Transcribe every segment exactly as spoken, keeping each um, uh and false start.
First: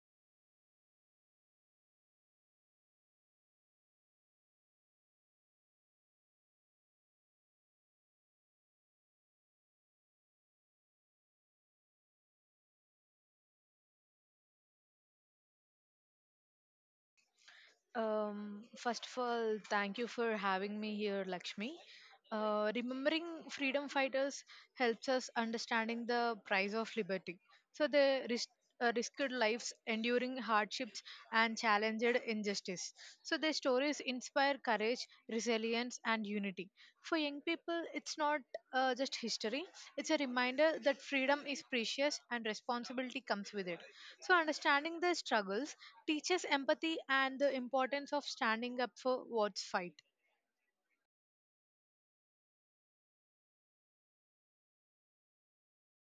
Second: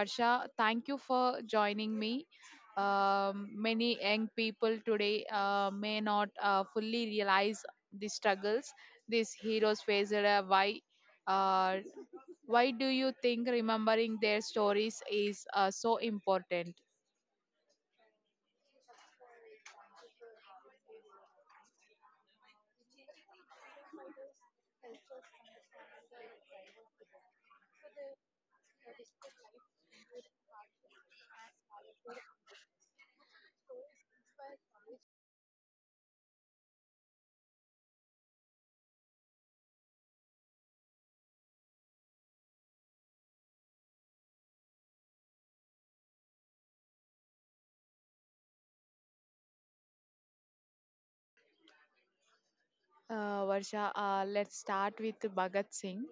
Varsha, thank you for joining me. Um, many young people today uh, may not uh, fully realize the struggles these heroes faced, uh, why. Uh, why do you think remembering their stories is uh, so important? Um, first of all, thank you for having me here, Lakshmi. Uh, remembering freedom fighters helps us understanding the price of liberty. So they risked, uh, risked lives, enduring hardships, and challenged injustice. So their stories inspire courage, resilience, and unity. For young people, it's not uh, just history; it's a reminder that freedom is precious and responsibility comes with it. So understanding their struggles teaches empathy and the importance of standing up for what's fight. Uh, Varsha, uh, let's start with Bhagat Singh,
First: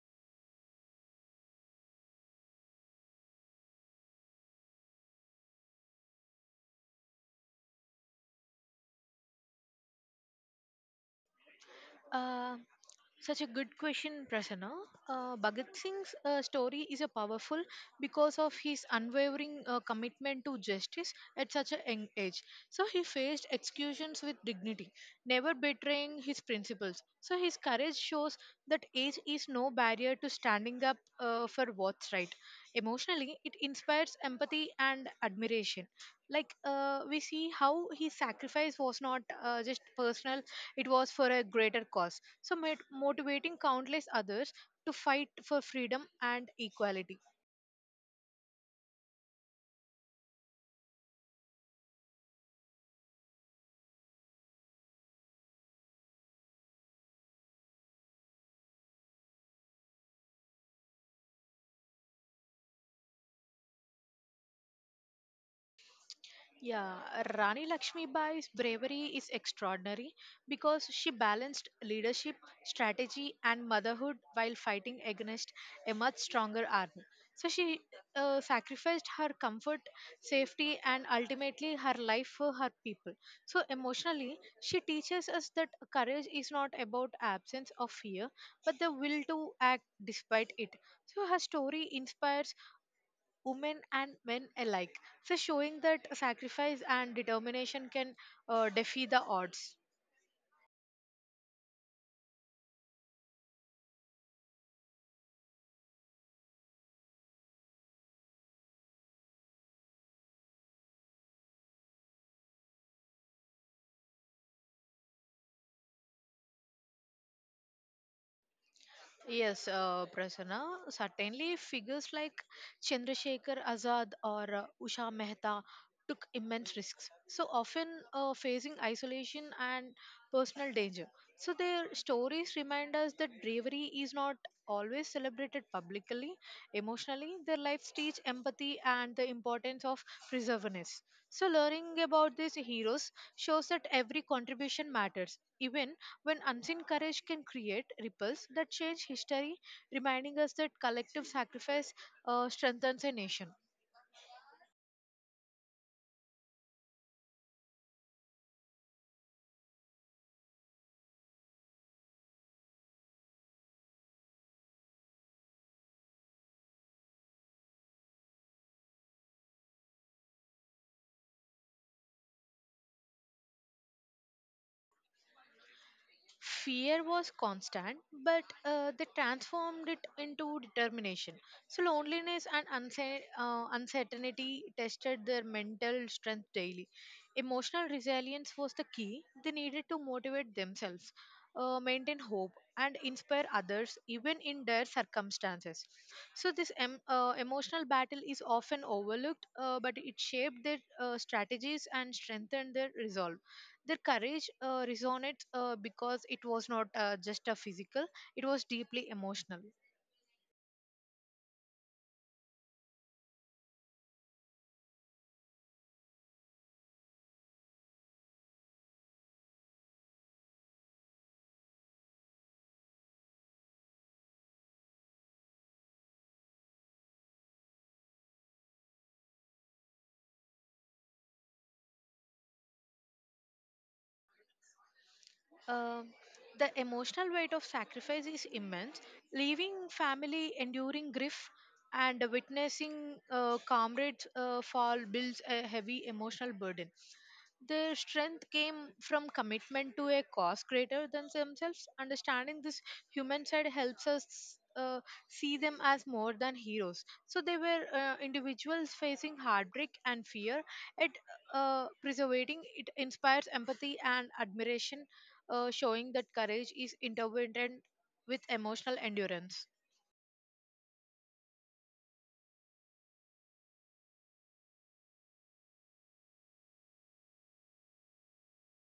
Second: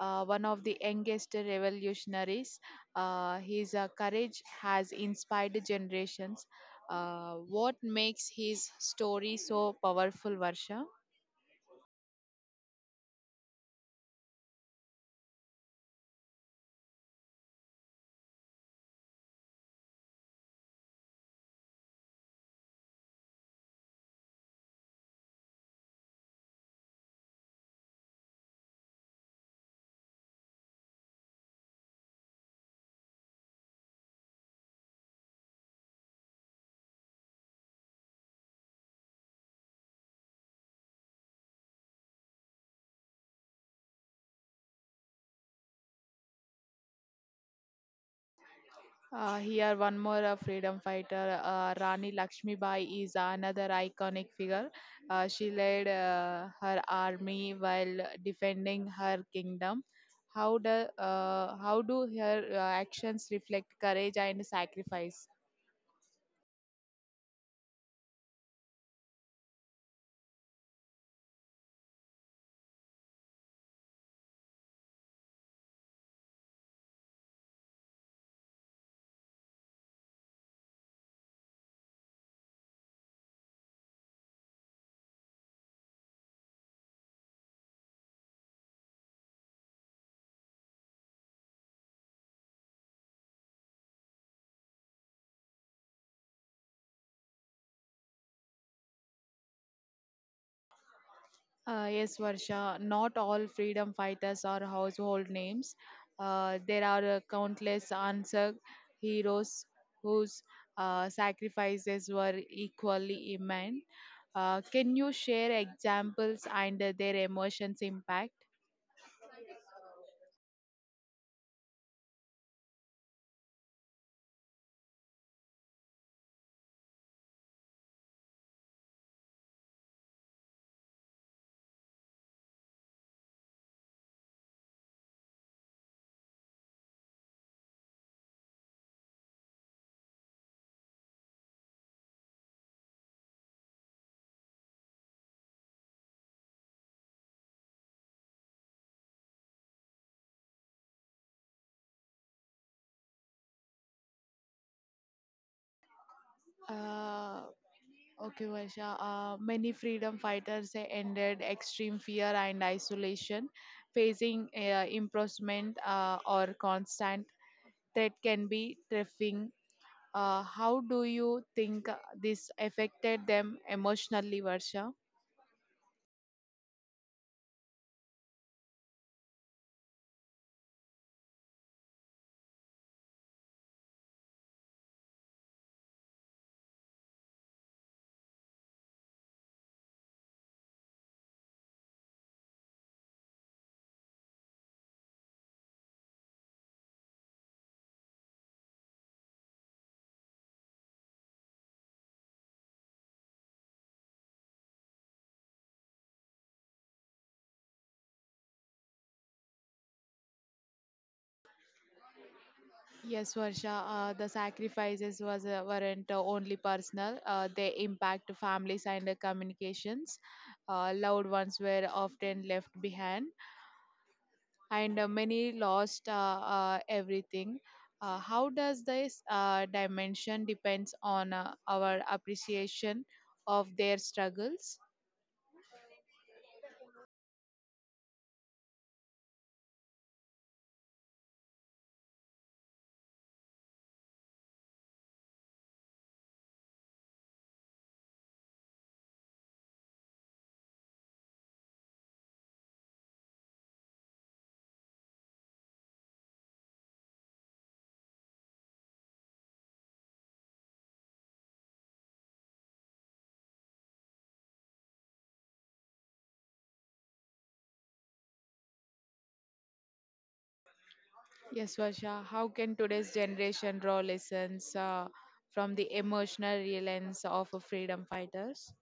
uh, one of the youngest revolutionaries. Uh, his uh, courage has inspired generations. Uh, what makes his story so powerful, Varsha? Uh, Such a good question, Prasanna. Uh, Bhagat Singh's uh, story is a powerful because of his unwavering uh, commitment to justice at such a young age. So he faced executions with dignity, never betraying his principles. So his courage shows that age is no barrier to standing up uh, for what's right. Emotionally, it inspires empathy and admiration. Like uh, we see how his sacrifice was not uh, just personal; it was for a greater cause so mot- motivating countless others to fight for freedom and equality. Uh, here, one more uh, freedom fighter, uh, Rani Lakshmibai, is another iconic figure. Uh, she led uh, her army while defending her kingdom. How do uh, how do her uh, actions reflect courage and sacrifice? Yeah, Rani Lakshmi Bai's bravery is extraordinary because she balanced leadership, strategy, and motherhood while fighting against a much stronger army. So she uh, sacrificed her comfort, safety, and ultimately her life for her people. So emotionally, she teaches us that courage is not about absence of fear, but the will to act despite it. So her story inspires women and men alike. So, showing that sacrifice and determination can uh, defy the odds. Uh, yes, Varsha, not all freedom fighters are household names. Uh, there are uh, countless unsung heroes whose uh, sacrifices were equally immense. Uh, can you share examples and uh, their emotions impact? Yes, uh, Prasanna. Certainly, figures like Chandrasekhar Azad or uh, Usha Mehta took immense risks, so often uh, facing isolation and personal danger. So, their stories remind us that bravery is not always celebrated publicly. Emotionally, their lives teach empathy and the importance of perseverance. So, learning about these heroes shows that every contribution matters, even when unseen courage can create ripples that change history, reminding us that collective sacrifice uh, strengthens a nation. Uh, okay, Varsha. Uh, many freedom fighters uh, ended extreme fear and isolation, facing uh, imprisonment uh, or constant threat can be terrifying. Uh, how do you think uh, this affected them emotionally, Varsha? Fear was constant, but uh, they transformed it into determination. So, loneliness and uncer- uh, uncertainty tested their mental strength daily. Emotional resilience was the key. They needed to motivate themselves, uh, maintain hope, and inspire others even in dire circumstances. So, this em- uh, emotional battle is often overlooked, uh, but it shaped their uh, strategies and strengthened their resolve. Their courage uh, resonates uh, because it was not uh, just a physical, it was deeply emotional. Yes, Varsha, uh, the sacrifices was uh, weren't uh, only personal. Uh, they impact families and uh, communications. Uh, loved ones were often left behind, and uh, many lost uh, uh, everything. Uh, how does this uh, dimension depends on uh, our appreciation of their struggles? Um the emotional weight of sacrifice is immense, leaving family enduring grief and witnessing uh, comrades uh, fall builds a heavy emotional burden. Their strength came from commitment to a cause greater than themselves. Understanding this human side helps us uh, see them as more than heroes. So they were uh, individuals facing heartbreak and fear. It uh, preserving it inspires empathy and admiration, uh, showing that courage is intertwined with emotional endurance. Yes, Varsha. How can today's generation draw lessons uh, from the emotional resilience of freedom fighters?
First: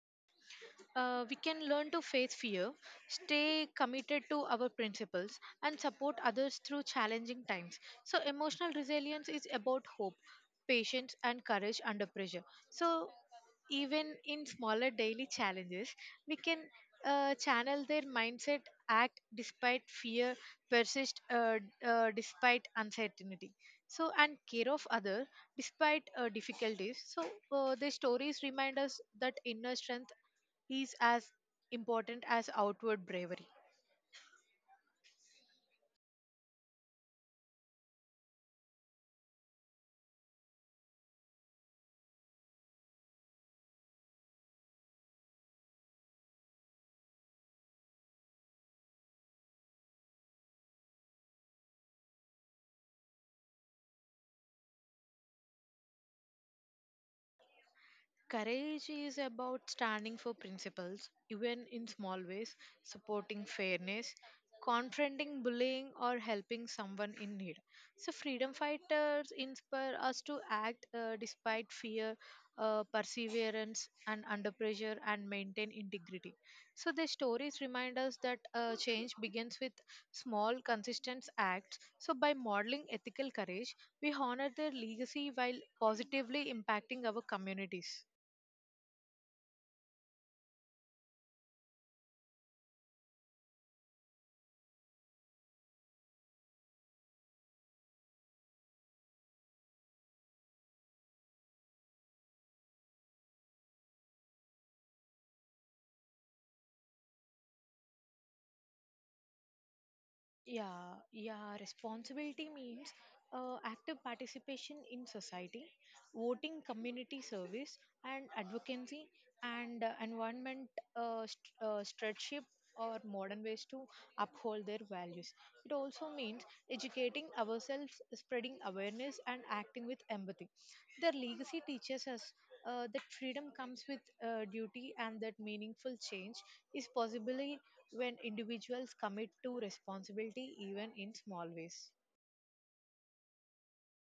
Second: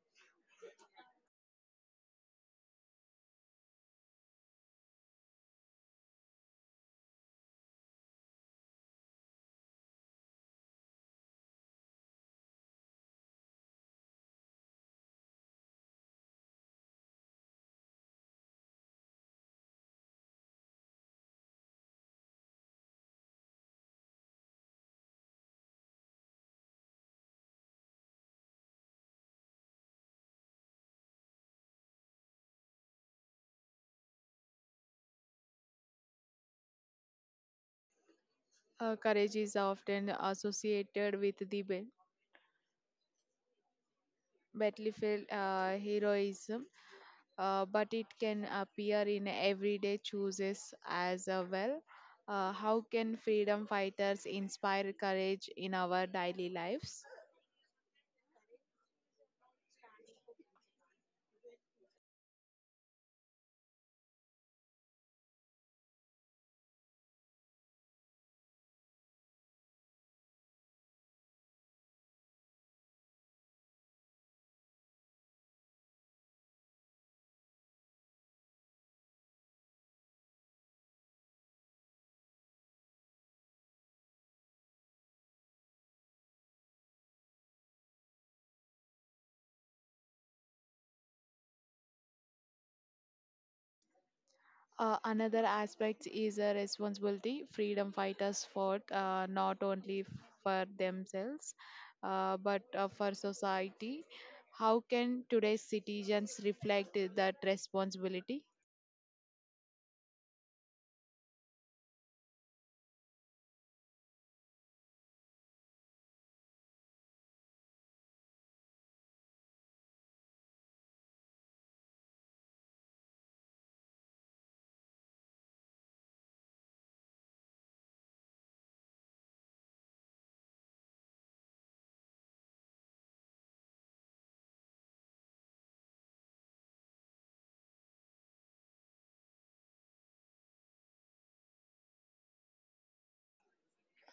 Uh, we can learn to face fear, stay committed to our principles, and support others through challenging times. So, emotional resilience is about hope, patience, and courage under pressure. So, even in smaller daily challenges, we can uh, channel their mindset, act despite fear, persist uh, uh, despite uncertainty. So, and care of other despite uh, difficulties. So, uh, the stories remind us that inner strength is as important as outward bravery. Uh, courage is often associated with the ba- battlefield uh, heroism, uh, but it can appear in everyday choices as uh, well. Uh, how can freedom fighters inspire courage in our daily lives? Courage is about standing for principles, even in small ways, supporting fairness, confronting bullying, or helping someone in need. So, freedom fighters inspire us to act uh, despite fear, uh, perseverance, and under pressure, and maintain integrity. So, their stories remind us that uh, change begins with small, consistent acts. So, by modeling ethical courage, we honor their legacy while positively impacting our communities. Uh, another aspect is a responsibility. Freedom fighters fought uh, not only for themselves uh, but uh, for society. How can today's citizens reflect that responsibility? Yeah, yeah. Responsibility means uh, active participation in society, voting, community service, and advocacy, and uh, environment uh, st- uh, stewardship or modern ways to uphold their values. It also means educating ourselves, spreading awareness, and acting with empathy. Their legacy teaches us uh, that freedom comes with uh, duty and that meaningful change is possibly when individuals commit to responsibility even in small ways.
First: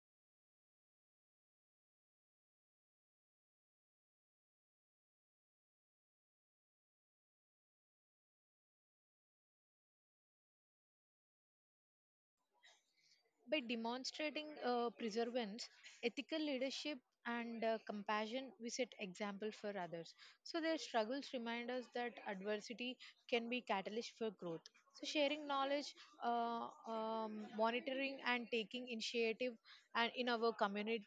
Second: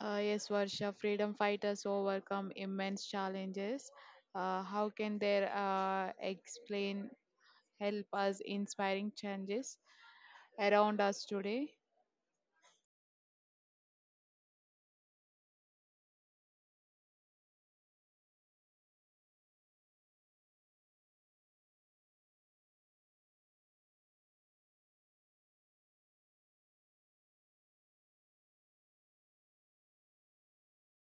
Uh, yes, Varsha, freedom fighters overcome immense challenges. Uh, how can they uh, explain, help us inspiring changes around us today? By demonstrating uh, perseverance, ethical leadership, and uh, compassion, we set example for others. So their struggles remind us that adversity can be catalyst for growth. So sharing knowledge, uh, um, monitoring, and taking initiative, and in our communities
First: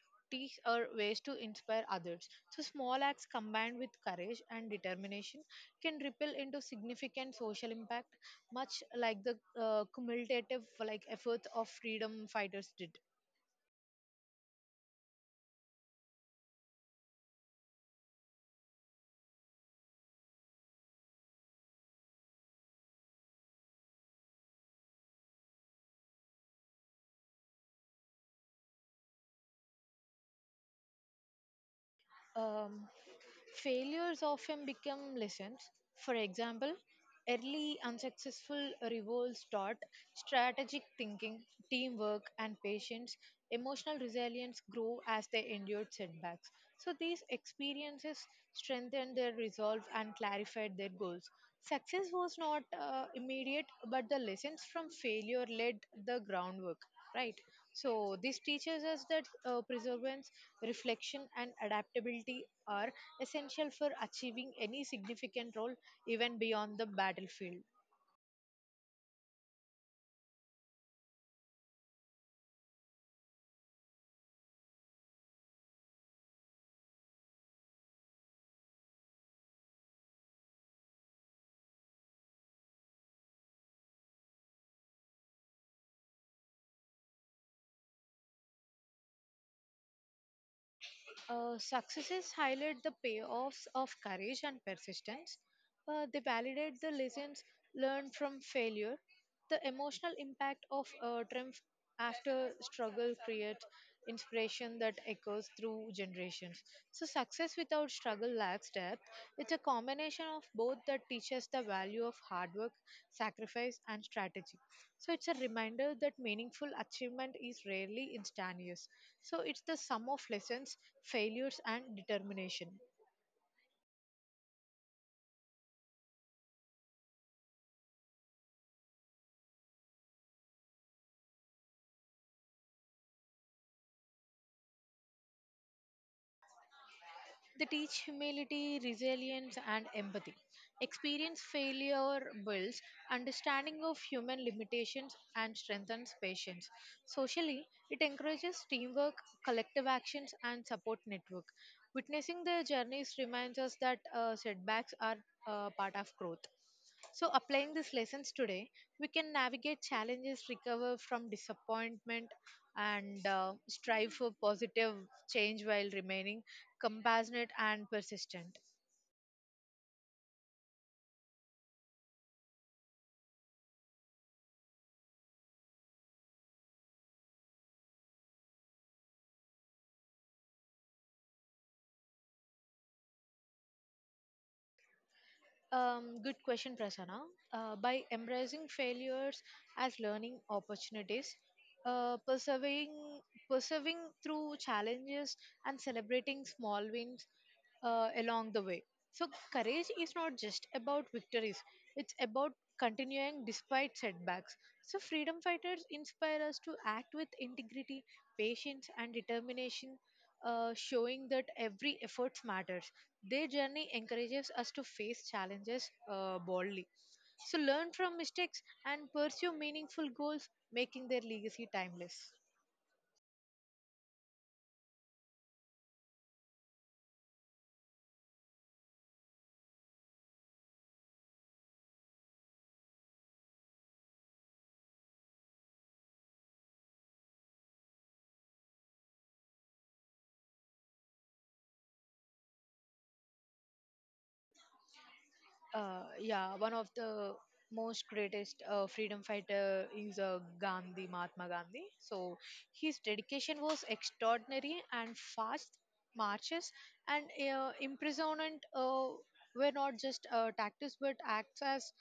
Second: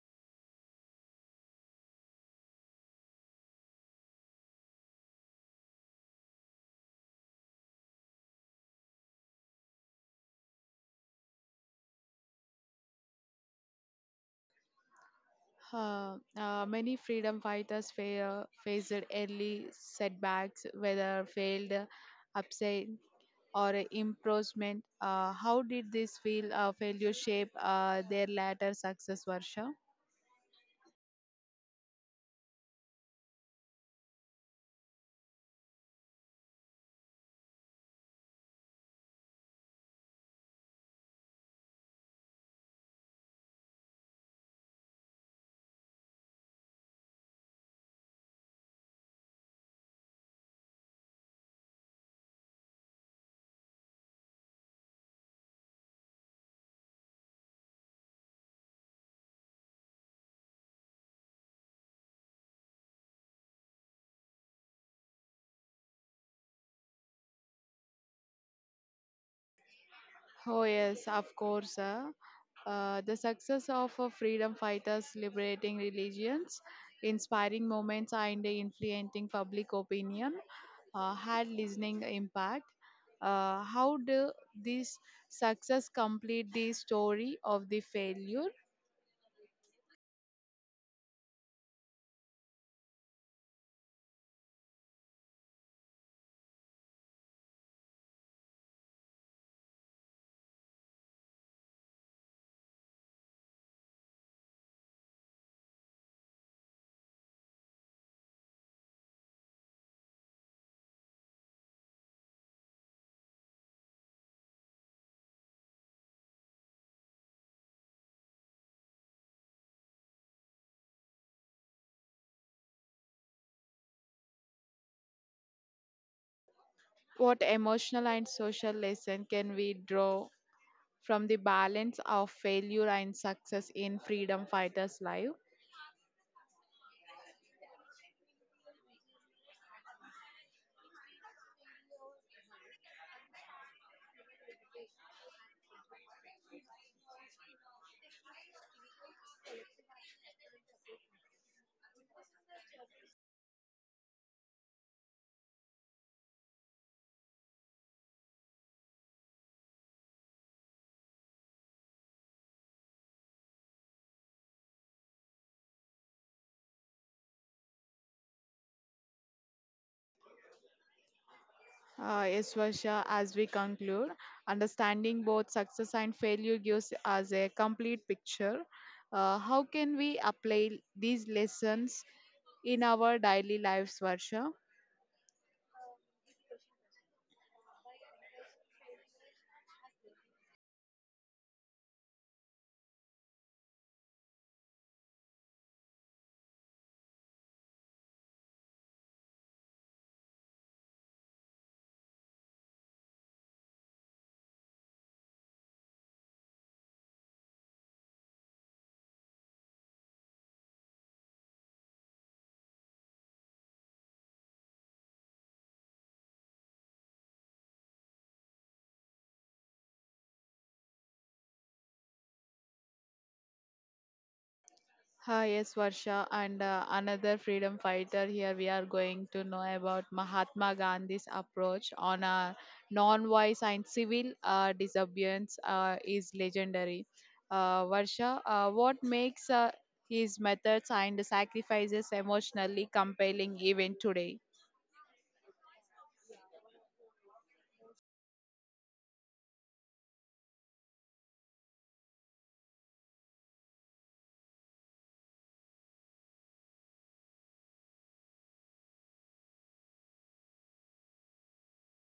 are ways to inspire others. So, small acts combined with courage and determination can ripple into significant social impact much like the uh, cumulative like efforts of freedom fighters did. Uh, uh, many freedom fighters fa- faced early setbacks, whether failed, upset, or imprisonment. Uh, how did this feel uh, failure shape uh, their later success, Varsha? Um, Failures often become lessons. For example, early unsuccessful revolts taught strategic thinking, teamwork, and patience, emotional resilience grow as they endured setbacks. So, these experiences strengthened their resolve and clarified their goals. Success was not uh, immediate, but the lessons from failure laid the groundwork. Right, so this teaches us that uh, perseverance, reflection, and adaptability are essential for achieving any significant role, even beyond the battlefield. Oh, yes, of course. Uh, uh, the success of uh, freedom fighters liberating religions, inspiring moments, and influencing public opinion uh, had listening impact. Uh, how do this success complete the story of the failure? Uh, successes highlight the payoffs of courage and persistence. Uh, they validate the lessons learn from failure. The emotional impact of a triumph after struggle creates inspiration that echoes through generations. So, success without struggle lacks depth. It's a combination of both that teaches the value of hard work, sacrifice, and strategy. So, it's a reminder that meaningful achievement is rarely instantaneous. So, it's the sum of lessons, failures, and determination. What emotional and social lesson can we draw from the balance of failure and success in freedom fighters' life? They teach humility, resilience, and empathy. Experience failure builds understanding of human limitations and strengthens patience. Socially, it encourages teamwork, collective actions, and support network. Witnessing their journeys reminds us that uh, setbacks are uh, part of growth. So, applying these lessons today, we can navigate challenges, recover from disappointment, and uh, strive for positive change while remaining compassionate and persistent. Uh, yes, Varsha, as we conclude, understanding both success and failure gives us a complete picture. Uh, how can we apply these lessons in our daily lives, Varsha? Um, good question, Prasanna. Uh, by embracing failures as learning opportunities, uh, persevering persevering through challenges and celebrating small wins uh, along the way. So courage is not just about victories, it's about continuing despite setbacks. So freedom fighters inspire us to act with integrity, patience, and determination, uh, showing that every effort matters. Their journey encourages us to face challenges uh, boldly. So, learn from mistakes and pursue meaningful goals, making their legacy timeless. Hi, yes, Varsha, and uh, another freedom fighter. Here we are going to know about Mahatma Gandhi's approach on a non-violence and civil uh, disobedience uh, is legendary. Uh, Varsha, uh, what makes uh, his methods and sacrifices emotionally compelling even today? Uh, yeah, one of the most greatest uh, freedom fighter is uh, Gandhi, Mahatma Gandhi. So his dedication was extraordinary, and fast marches and uh, imprisonment uh, were not just uh, tactics but acts as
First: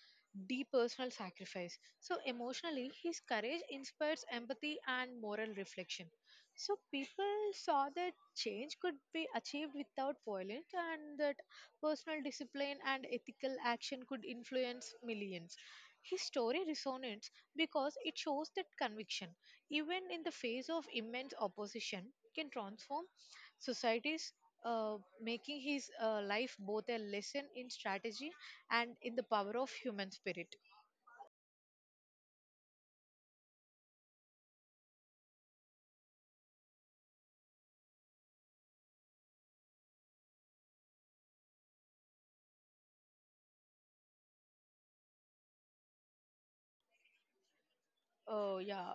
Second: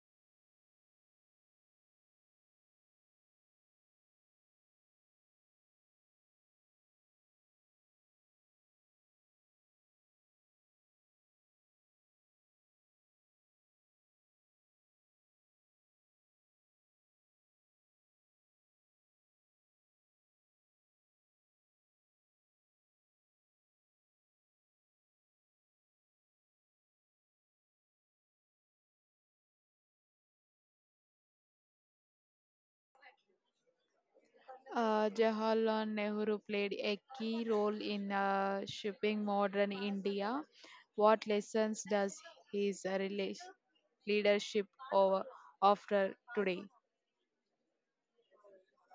deep personal sacrifice. So emotionally, his courage inspires empathy and moral reflection. So people saw that change could be achieved without violence, and that personal discipline and ethical action could influence millions. His story resonates because it shows that conviction, even in the face of immense opposition, can transform societies, uh, making his uh, life both a lesson in strategy and in the power of human spirit. Uh, Jawaharlal Nehru played a key role in uh, shaping modern India. What lessons does his uh, rela- leadership over after today? Uh, yeah,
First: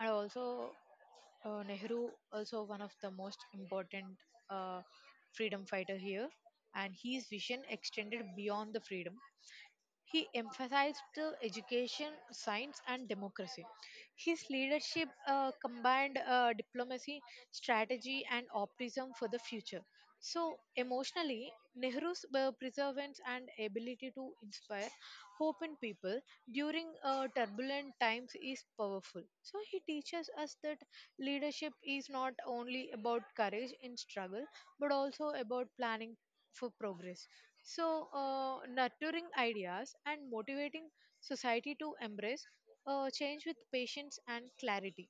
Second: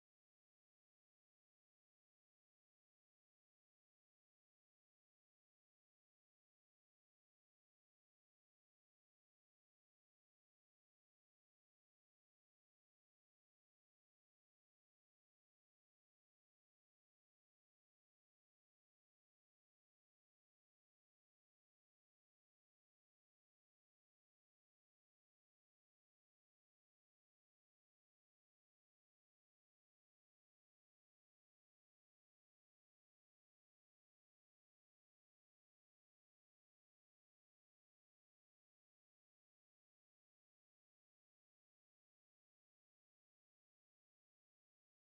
and also uh, Nehru also one of the most important uh, freedom fighter here, and his vision extended beyond the freedom. He emphasized uh, education, science, and democracy. His leadership uh, combined uh, diplomacy, strategy, and optimism for the future. So, emotionally, Nehru's uh, perseverance and ability to inspire hope in people during uh, turbulent times is powerful. So, he teaches us that leadership is not only about courage in struggle, but also about planning for progress. So, uh, nurturing ideas and motivating society to embrace uh, change with patience and clarity.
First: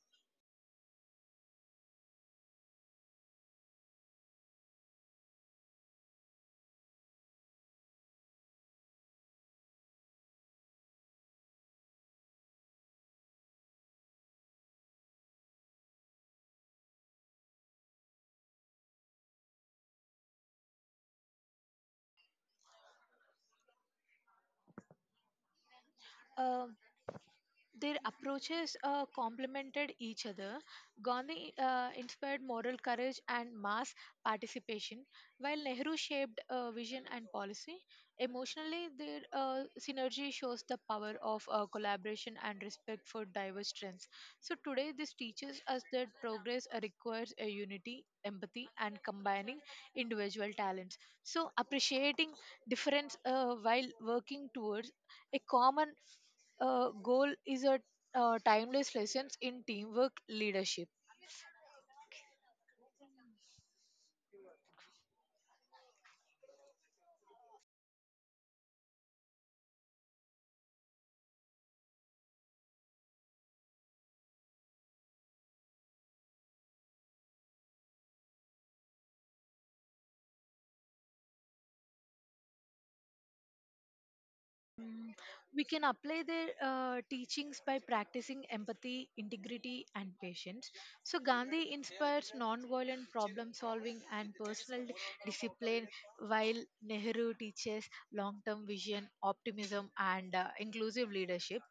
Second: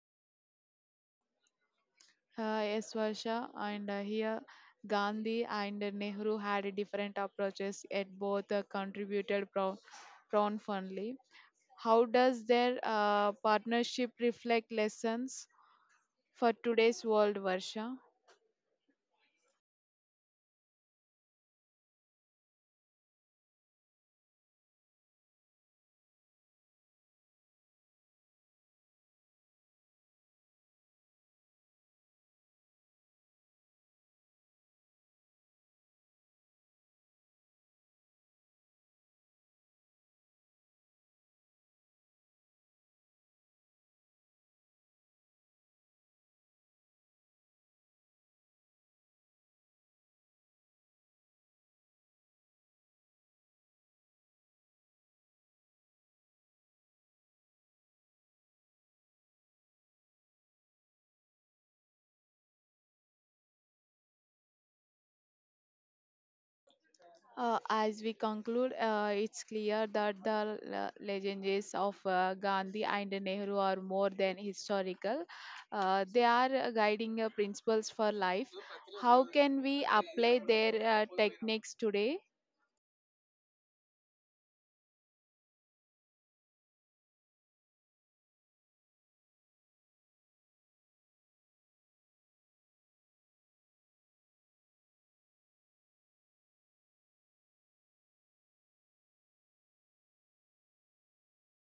Uh, yes, Varsha, and uh, here Gandhi and Nehru had different approaches, yet both uh, contributed pro- profoundly. How does their uh, partnership reflect lessons for today's world, Varsha? Uh, their approaches uh, complemented each other. Gandhi uh, inspired moral courage and mass participation, while Nehru shaped uh, vision and policy. Emotionally, their uh, synergy shows the power of uh, collaboration and respect for diverse strengths. So, today, this teaches us that progress uh, requires a unity, empathy, and combining individual talents. So, appreciating difference uh, while working towards a common uh, goal is a uh, timeless lessons in teamwork leadership. Uh, as we conclude, uh, it's clear that the le- legendaries of uh, Gandhi and Nehru are more than historical. Uh, they are uh, guiding uh, principles for life. How can we apply their uh, techniques today? Mm, we can apply their uh, teachings by practicing empathy, integrity, and patience. So, Gandhi inspires nonviolent problem solving and personal discipline, while Nehru teaches long term vision, optimism, and uh, inclusive leadership.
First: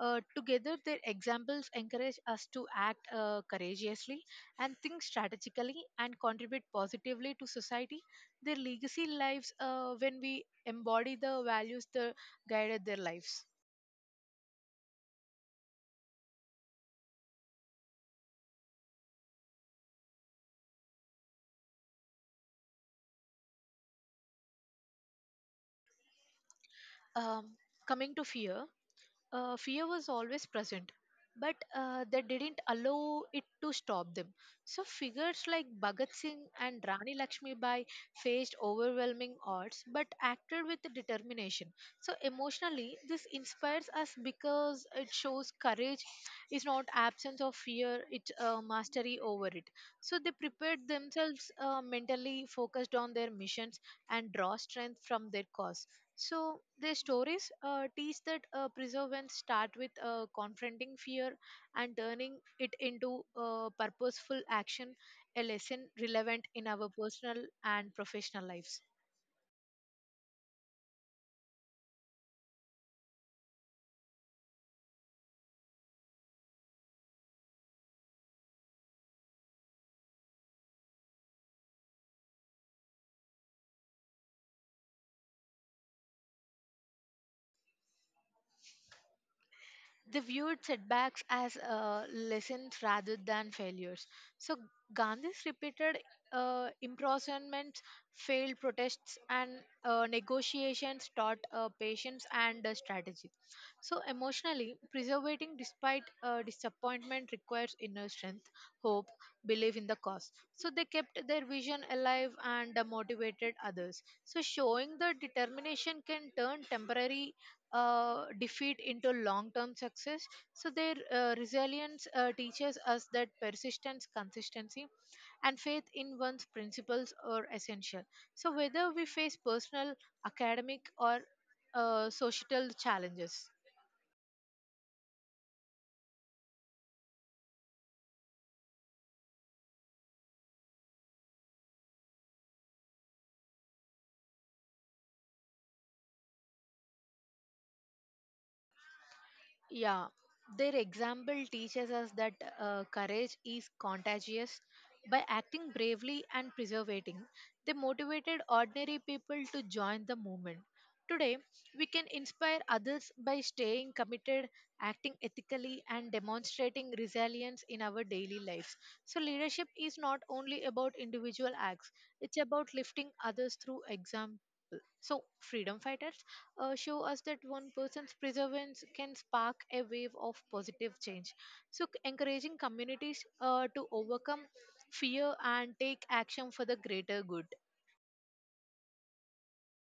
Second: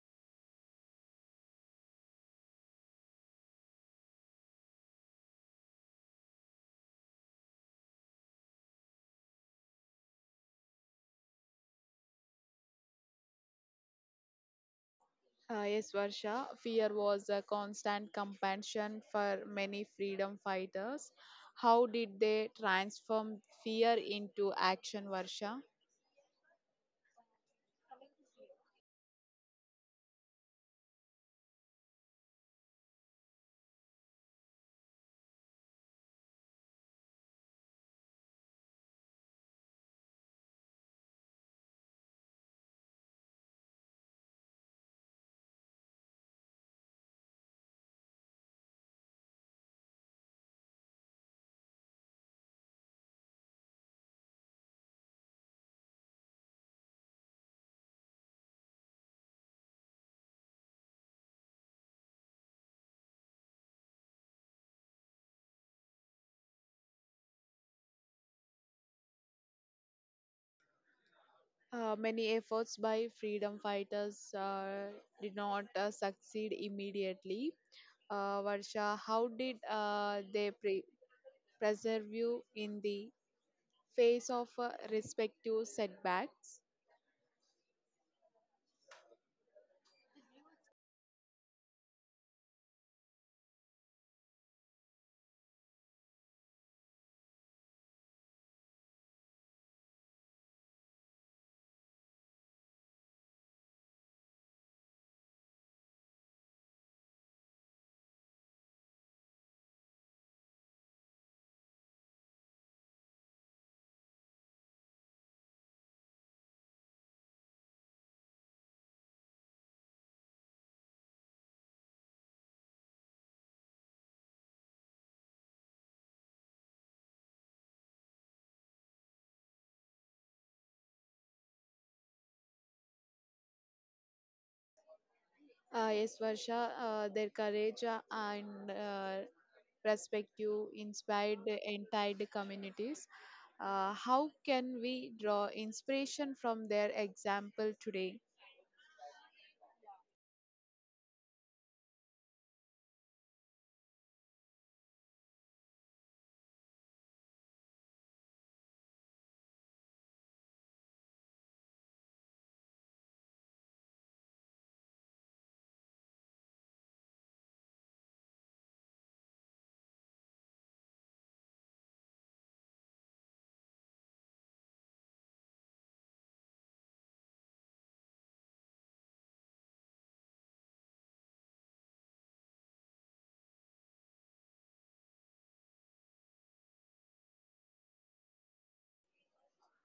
Uh, together, their examples encourage us to act uh, courageously and think strategically and contribute positively to society. Their legacy lives uh, when we embody the values the guided their lives. Uh, yes, Varsha. Fear was a constant companion for many freedom fighters. How did they transform fear into action, Varsha? Um, Coming to fear, uh, fear was always present, but uh, they didn't allow it to stop them. So figures like Bhagat Singh and Rani Lakshmi Bai faced overwhelming odds but acted with determination. So emotionally, this inspires us because it shows courage is not absence of fear, it's uh, mastery over it. So they prepared themselves uh, mentally, focused on their missions, and draw strength from their cause. So their stories uh, teach that uh, perseverance start with uh, confronting fear and turning it into uh, purposeful action, a lesson relevant in our personal and professional lives. Uh, many efforts by freedom fighters uh, did not uh, succeed immediately. Uh, Varsha, how did uh, they pre- preserve you in the face of uh, respective setbacks? They viewed setbacks as uh, lessons rather than failures. So Gandhi's repeated uh, imprisonments, failed protests, and uh, negotiations taught uh, patience and uh, strategy. So emotionally, preservating despite uh, disappointment requires inner strength, hope, belief in the cause. So they kept their vision alive and uh, motivated others. So showing the determination can turn temporary uh, defeat into long term success. So their uh, resilience uh, teaches us that persistence, consistency, and faith in one's principles are essential. So whether we face personal, academic, or uh, societal challenges. Uh, yes, Varsha, uh, their courage uh, and uh, perspective inspired the entire communities. Uh, how can we draw inspiration from their example today? Yeah, their example teaches us that uh, courage is contagious. By acting bravely and preservating, they motivated ordinary people to join the movement. Today, we can inspire others by staying committed, acting ethically, and demonstrating resilience in our daily lives. So leadership is not only about individual acts, it's about lifting others through example. So freedom fighters uh, show us that one person's perseverance can spark a wave of positive change. So, c- encouraging communities uh, to overcome fear and take action for the greater good.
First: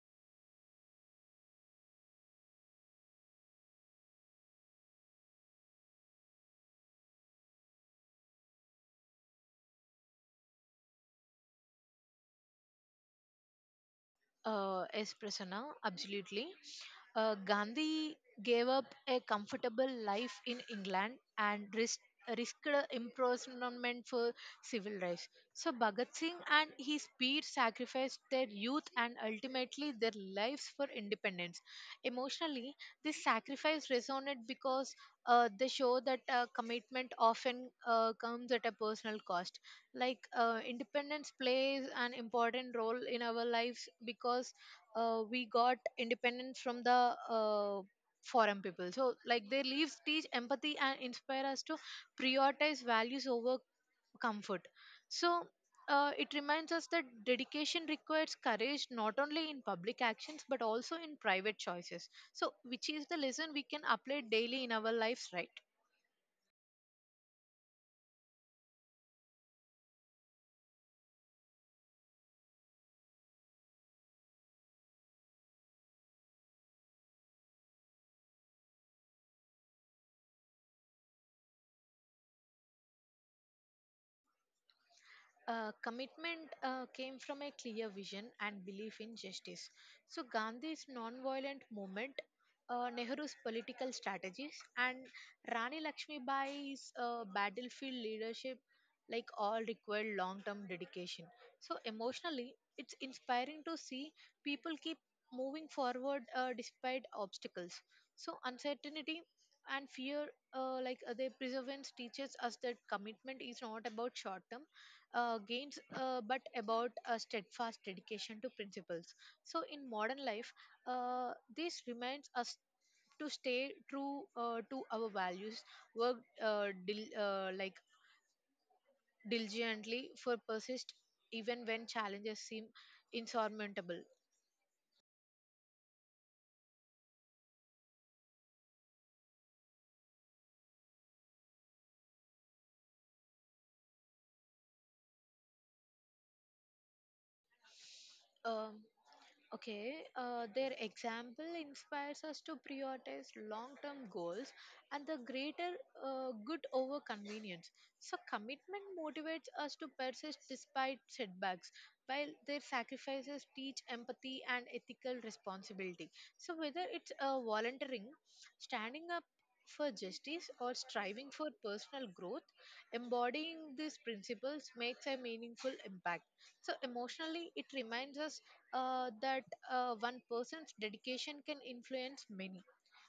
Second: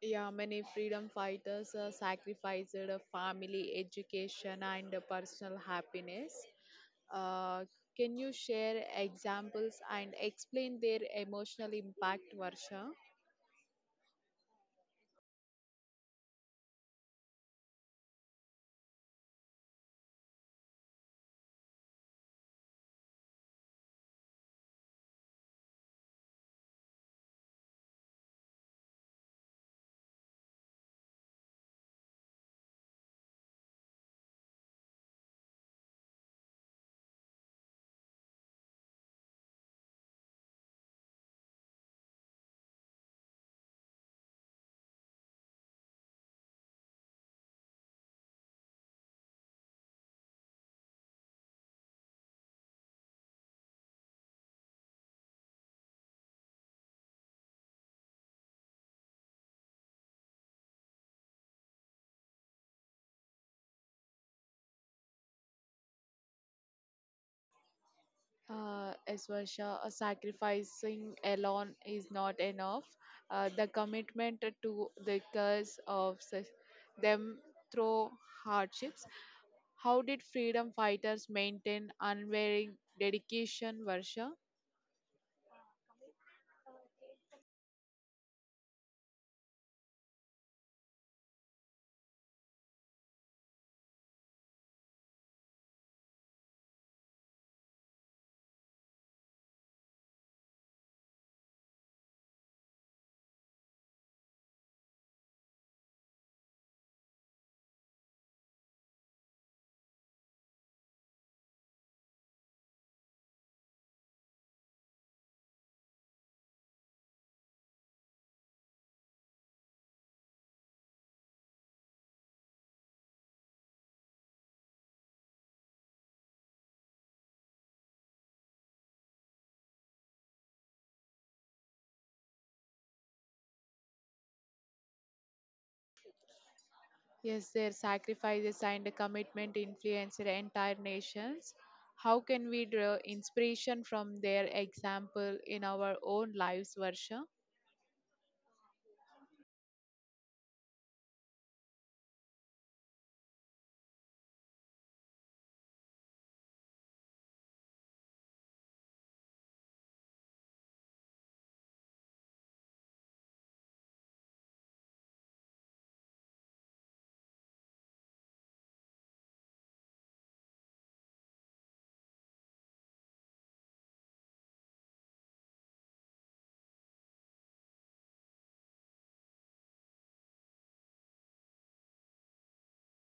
Yeah, many freedom fighters uh, sacrificed uh, family, education, and uh, personal happiness. Uh, can you share examples and explain their emotional impact, Varsha? Uh, yes, Prasanna, absolutely. Uh, Gandhi gave up a comfortable life in England and risked, risked imprisonment for civil rights. So Bhagat Singh and his peers sacrificed their youth and ultimately their lives for independence. Emotionally, this sacrifice resonated because uh, they show that uh, commitment often uh, comes at a personal cost, like uh, independence plays an important role in our lives because uh, we got independence from the uh, foreign people. So like their leaves teach empathy and inspire us to prioritize values over comfort, so uh, it reminds us that dedication requires courage not only in public actions but also in private choices, so which is the lesson we can apply daily in our lives, right? Uh, as Varsha, uh, sacrificing alone is not enough. Uh, the commitment to the cause of such, them through hardships. How did freedom fighters maintain unwavering dedication, Varsha? Uh, commitment uh, came from a clear vision and belief in justice. So Gandhi's non-violent movement, uh, Nehru's political strategies, and Rani Lakshmibai's uh, battlefield leadership, like all required long-term dedication. So emotionally, it's inspiring to see people keep moving forward uh, despite obstacles. So uncertainty and fear, uh, like uh, their perseverance teaches us that commitment is not about short-term uh, gains, uh, but about a steadfast dedication to principles. So in modern life, uh, this reminds us to stay true uh, to our values, work uh, dil- uh, like diligently for persist even when challenges seem insurmountable. Yes, their sacrifices and commitment influenced entire nations. How can we draw inspiration from their example in our own lives, Varsha? Um Okay, uh, their example inspires us to prioritize long term goals and the greater uh, good over convenience. So commitment motivates us to persist despite setbacks, while their sacrifices teach empathy and ethical responsibility. So whether it's uh, volunteering, standing up for justice, or striving for personal growth, embodying these principles makes a meaningful impact. So emotionally, it reminds us uh, that uh, one person's dedication can influence many.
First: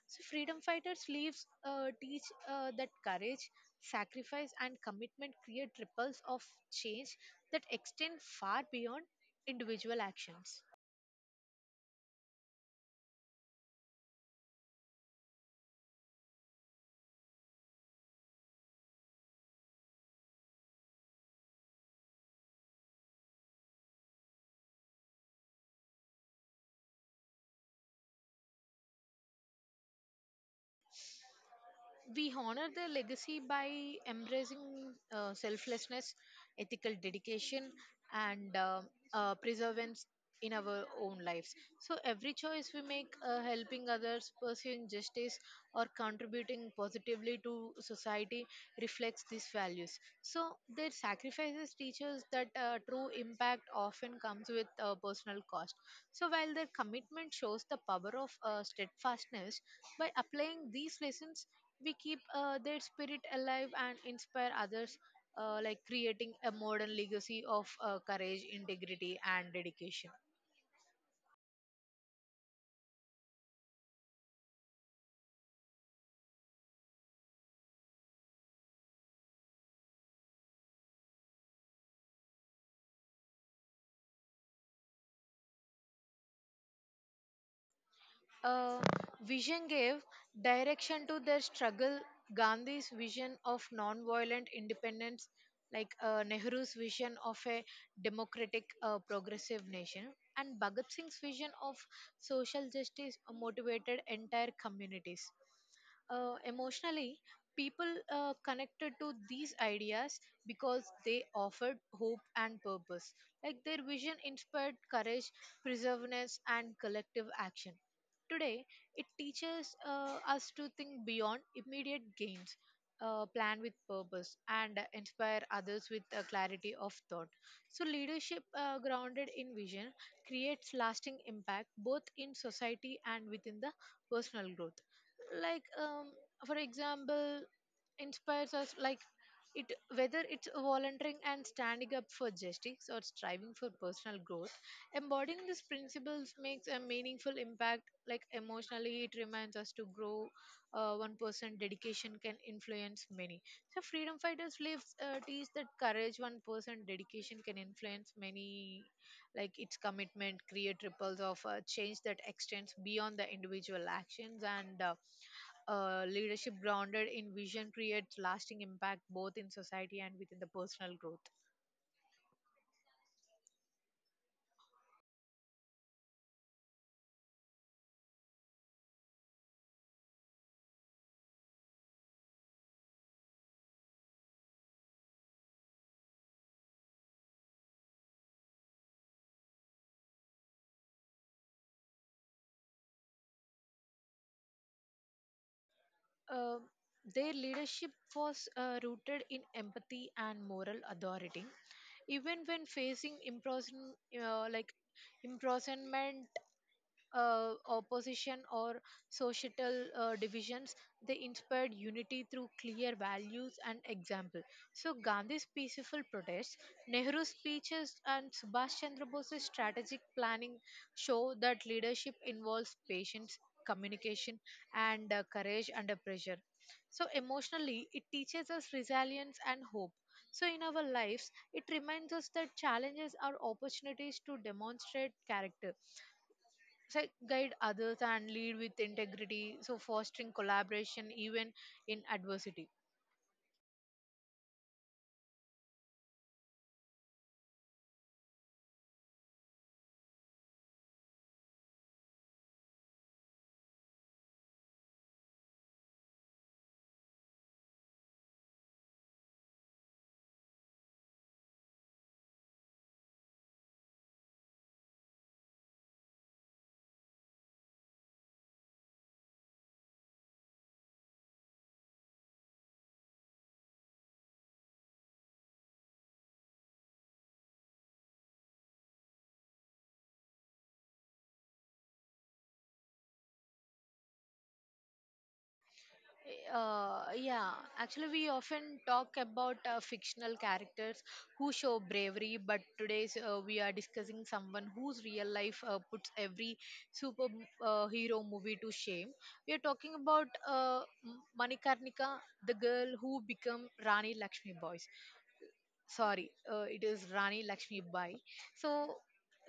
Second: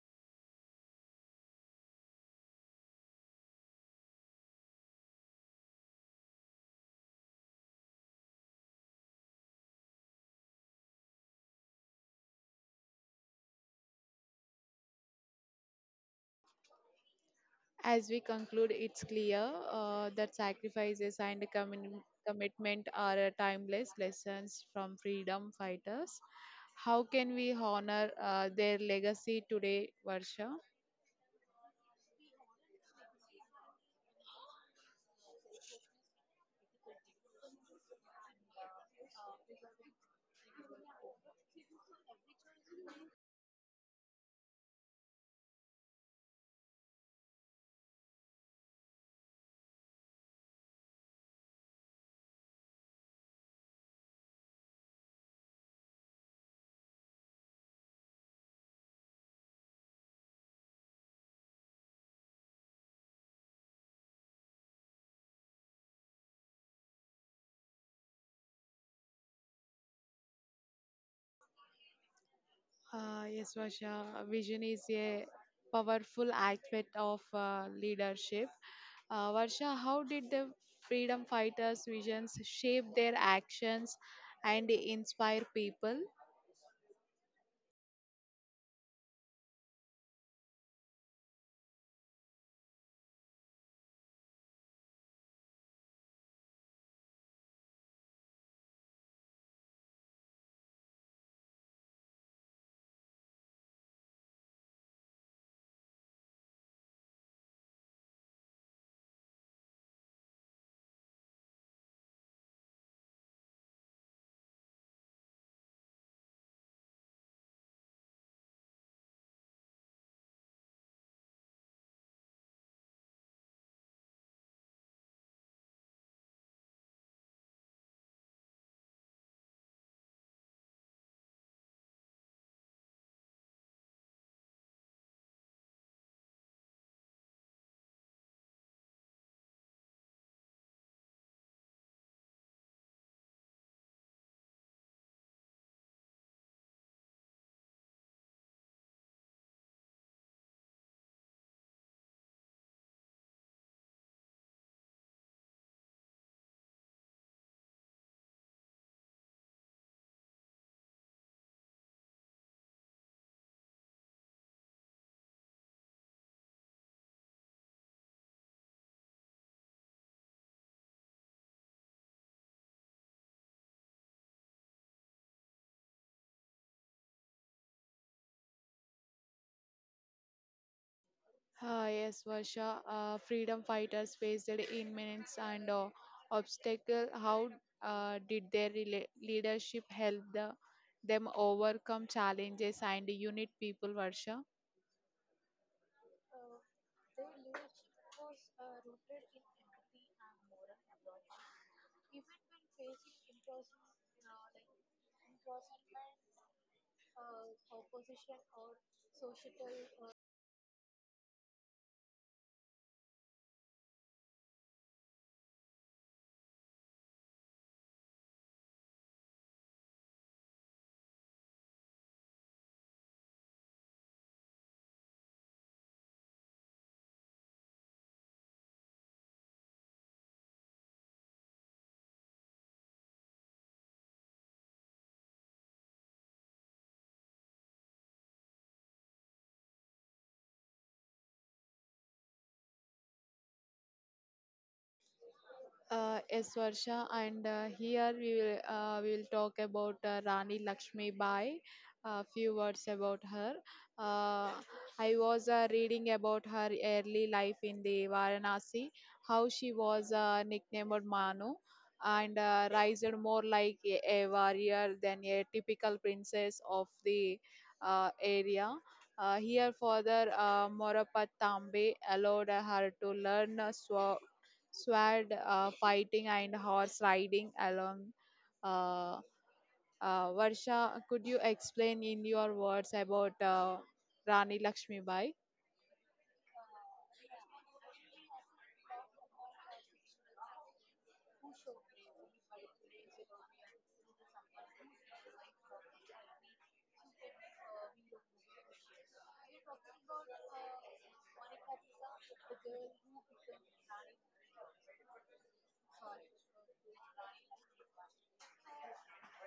So freedom fighters' lives uh, teach uh, that courage, sacrifice, and commitment create ripples of change that extend far beyond individual actions. As we conclude, it's clear uh, that sacrifices and commi- commitment are uh, timeless lessons from freedom fighters. How can we honor uh, their legacy today, Varsha? We honor their legacy by embracing uh, selflessness, ethical dedication, and uh, uh, preservance in our own lives. So every choice we make, uh, helping others, pursuing justice, or contributing positively to society, reflects these values. So their sacrifices teach us that uh, true impact often comes with uh, personal cost. So while their commitment shows the power of uh, steadfastness, by applying these lessons, we keep uh, their spirit alive and inspire others, uh, like creating a modern legacy of uh, courage, integrity, and dedication. Uh, yes, Vasha. Vision is a powerful aspect of uh, leadership. Uh, Varsha, how did the freedom fighters' visions shape their actions and inspire people? Uh, Vision gave direction to their struggle. Gandhi's vision of non-violent independence, like uh, Nehru's vision of a democratic, uh, progressive nation, and Bhagat Singh's vision of social justice motivated entire communities. Uh, emotionally, people uh, connected to these ideas because they offered hope and purpose. Like their vision inspired courage, perseverance, and collective action. Today, it teaches uh, us to think beyond immediate gains, uh, plan with purpose, and inspire others with a clarity of thought. So leadership uh, grounded in vision creates lasting impact both in society and within the personal growth. Like, um, for example, inspires us like it, whether it's volunteering and standing up for justice or striving for personal growth, embodying these principles makes a meaningful impact. Like emotionally it reminds us to grow, uh, one person dedication can influence many. So freedom fighters lives uh, teach that courage, one person dedication can influence many, like its commitment create ripples of uh, change that extends beyond the individual actions, and uh, uh, leadership grounded in vision creates lasting impact both in society and within the personal growth. Uh, yes, Varsha. Uh, freedom fighters faced immense and uh, obstacle. How uh, did their rela- leadership help the, them overcome challenges and unite people, Varsha? Um their leadership was uh, rooted in empathy and moral authority. Even when facing imprisonment, uh, like imprisonment uh, opposition or societal uh, divisions. They inspired unity through clear values and example. So Gandhi's peaceful protests, Nehru's speeches, and Subhash Chandra Bose's strategic planning show that leadership involves patience, communication, and uh, courage under pressure. So emotionally, it teaches us resilience and hope. So in our lives, it reminds us that challenges are opportunities to demonstrate character, so guide others and lead with integrity, so fostering collaboration even in adversity. Uh, yes, Varsha, and uh, here we will uh, we will talk about uh, Rani Lakshmi Bai. A few words about her. Uh, I was uh, reading about her early life in the Varanasi, how she was uh, nicknamed Manu, and uh, raised more like a, a warrior than a typical princess of the uh, area. Uh, here, Father uh, Morapat Tambe allowed her to learn uh, swa- sword uh, fighting and horse riding along. Uh, uh, Varsha, could you explain in your words about uh, Rani Lakshmibai? Uh, yeah, actually we often talk about uh, fictional characters who show bravery, but today's uh, we are discussing someone whose real life uh, puts every super uh, hero movie to shame. We are talking about uh, M- manikarnika, the girl who became Rani Lakshmi Boy. Sorry, uh, it is Rani Lakshmi Bai. So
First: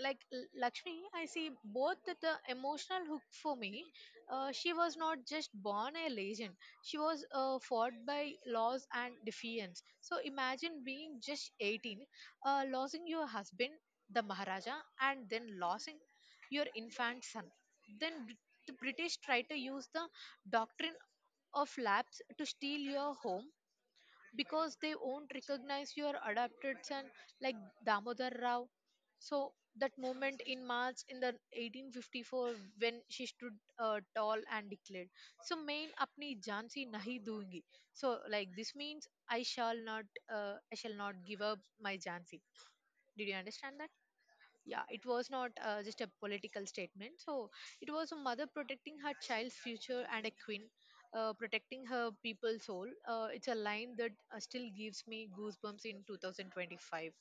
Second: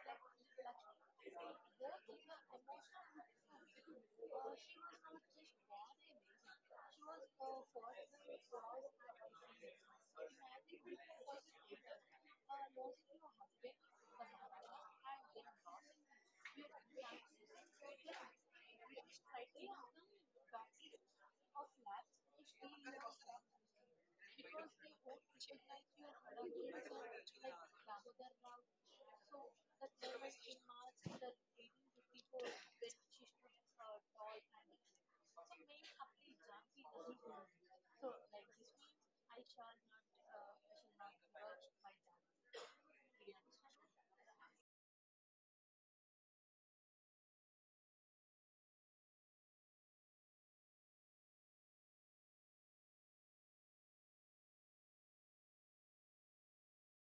like L- Lakshmi, I see both the, the emotional hook for me. Uh, she was not just born a legend; she was uh, fought by laws and defiance. So imagine being just eighteen, uh, losing your husband, the Maharaja, and then losing your infant son. Then Br- the British try to use the doctrine of lapse to steal your home because they won't recognize your adopted son, like Damodar Rao. So that moment in March in the eighteen fifty-four, when she stood uh, tall and declared, "So main apni jaan si nahi doongi." So like this means I shall not, uh, I shall not give up my jaan si. Did you understand that? Yeah, it was not uh, just a political statement, so it was a mother protecting her child's future and a queen uh, protecting her people's soul. Uh, it's a line that uh, still gives me goosebumps in twenty twenty-five.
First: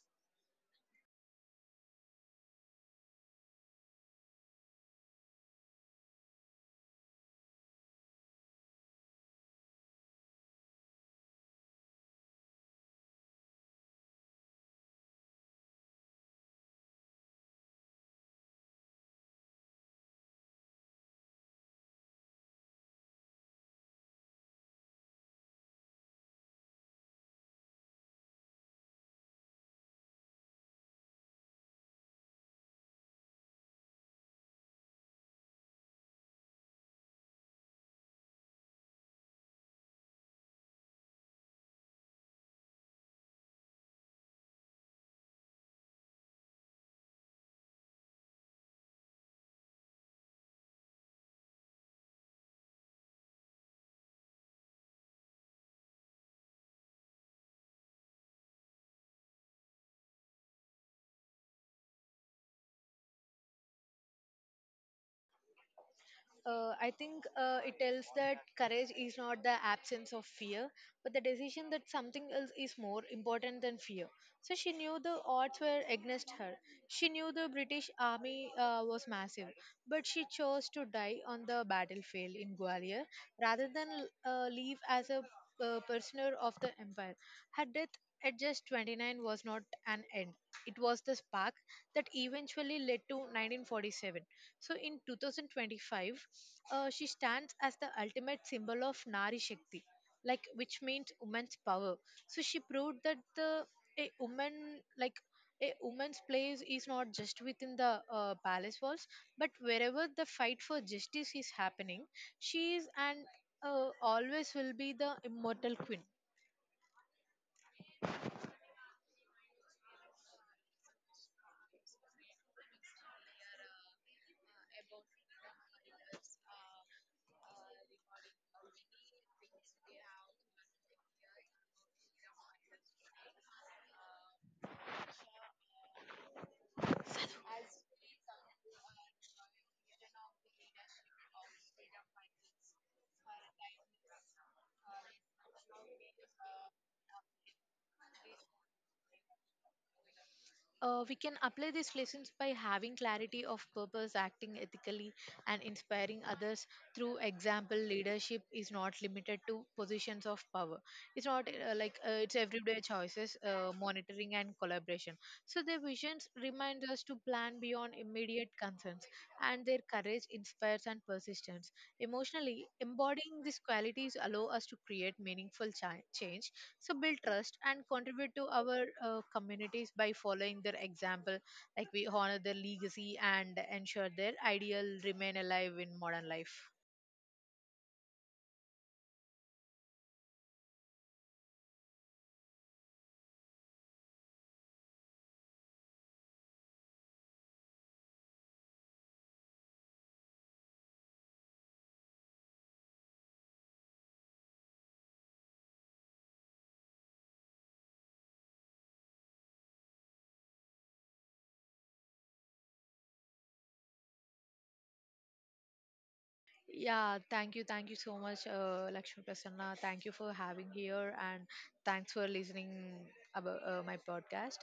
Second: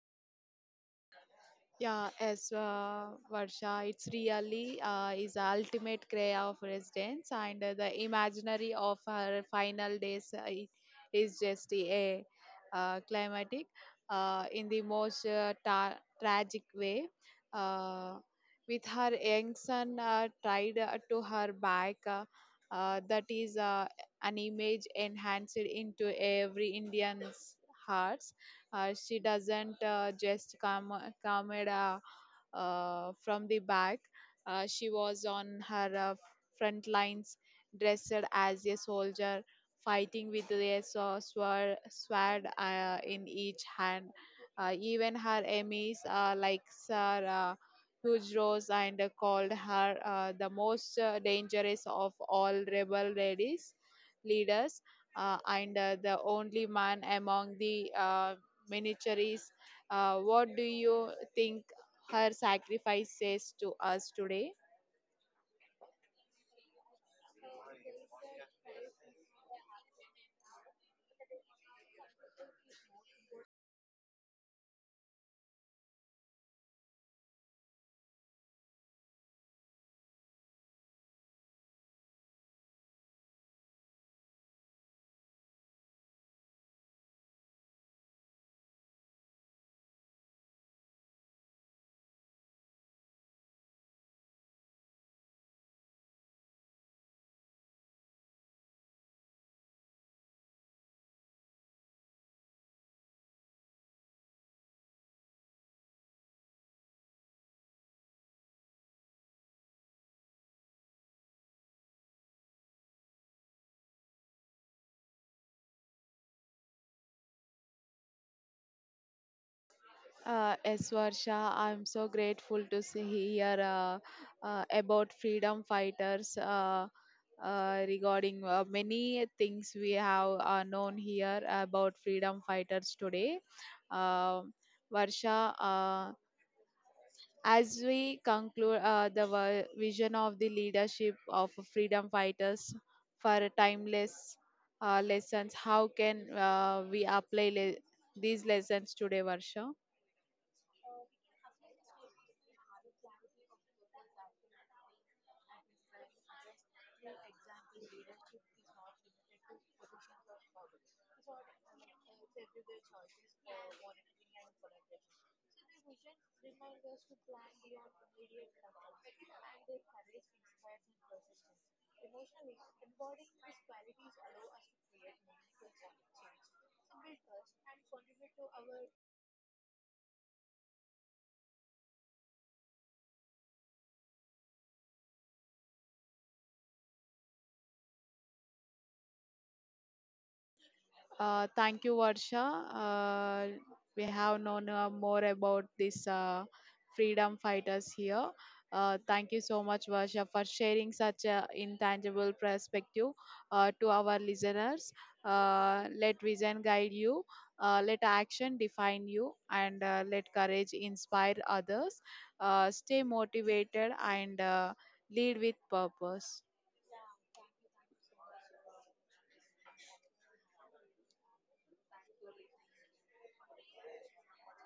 Yeah, as uh, Varsha, it's really uh, is ultimate cry of residence, and uh, the imaginary of her final days uh, i- is just a uh, climatic uh, in the most uh, ta- tragic way. Uh, with her young son uh, tied uh, to her back, uh, uh, that is uh, an image enhanced into every Indian's heart. Uh, she doesn't uh, just come come at, uh, uh, from the back. Uh, she was on her uh, front lines, dressed as a soldier, fighting with a sw- sword, sword uh, in each hand. Uh, even her enemies, uh, like Sir uh, Huge Rose, and uh, called her uh, the most uh, dangerous of all rebel ladies leaders, uh, and uh, the only man among the uh, miniatures. Uh, what do you think her sacrifice says to us today? Uh, I think uh, it tells that courage is not the absence of fear, but the decision that something else is more important than fear. So she knew the odds were against her. She knew the British army uh, was massive, but she chose to die on the battlefield in Gwalior rather than uh, leave as a uh, prisoner of the empire. Her death at just twenty-nine was not an end. It was the spark that eventually led to nineteen forty-seven. So in twenty twenty-five, uh, she stands as the ultimate symbol of Nari Shakti, like which means woman's power. So she proved that the a woman, like a woman's place is not just within the uh, palace walls, but wherever the fight for justice is happening, she is and uh, always will be the immortal queen. Uh, yes, Varsha, I'm so grateful to see hear uh, uh, about freedom fighters uh, uh, regarding uh, many things we have uh, known here about freedom fighters today. Um Varsha, uh, as we conclude uh, the vi- vision of the leadership of freedom fighters for timeless uh, lessons, how can uh, we apply le- these lessons today, Varsha? Uh, we can apply these lessons by having clarity of purpose, acting ethically, and inspiring others through example. Leadership is not limited to positions of power. It's not uh, like uh, it's everyday choices, uh, monitoring, and collaboration. So their visions remind us to plan beyond immediate concerns, and their courage inspires and persistence. Emotionally, embodying these qualities allow us to create meaningful cha- change, so build trust and contribute to our uh, communities by following their example. Like we honor their legacy and ensure their ideal remain alive in modern life. Uh, thank you, Varsha. Uh, we have known uh, more about these uh, freedom fighters here. Uh, thank you so much, Varsha, for sharing such an intangible perspective uh, to our listeners. Uh, let vision guide you, uh, let action define you, and uh, let courage inspire others. Uh, stay motivated and uh, lead with purpose. Yeah, thank you, thank you so much, uh, Lakshmi Prasanna, thank you for having here, and thanks for listening about uh, my podcast.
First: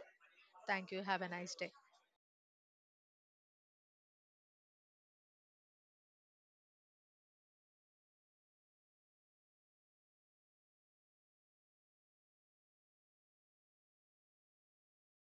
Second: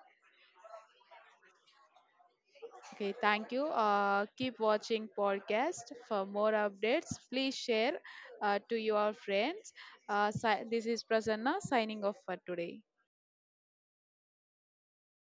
Thank you, have a nice day. Okay, thank you. Uh, keep watching podcast for more updates. Please share uh, to your friends. Uh, si- this is Prasanna signing off for today.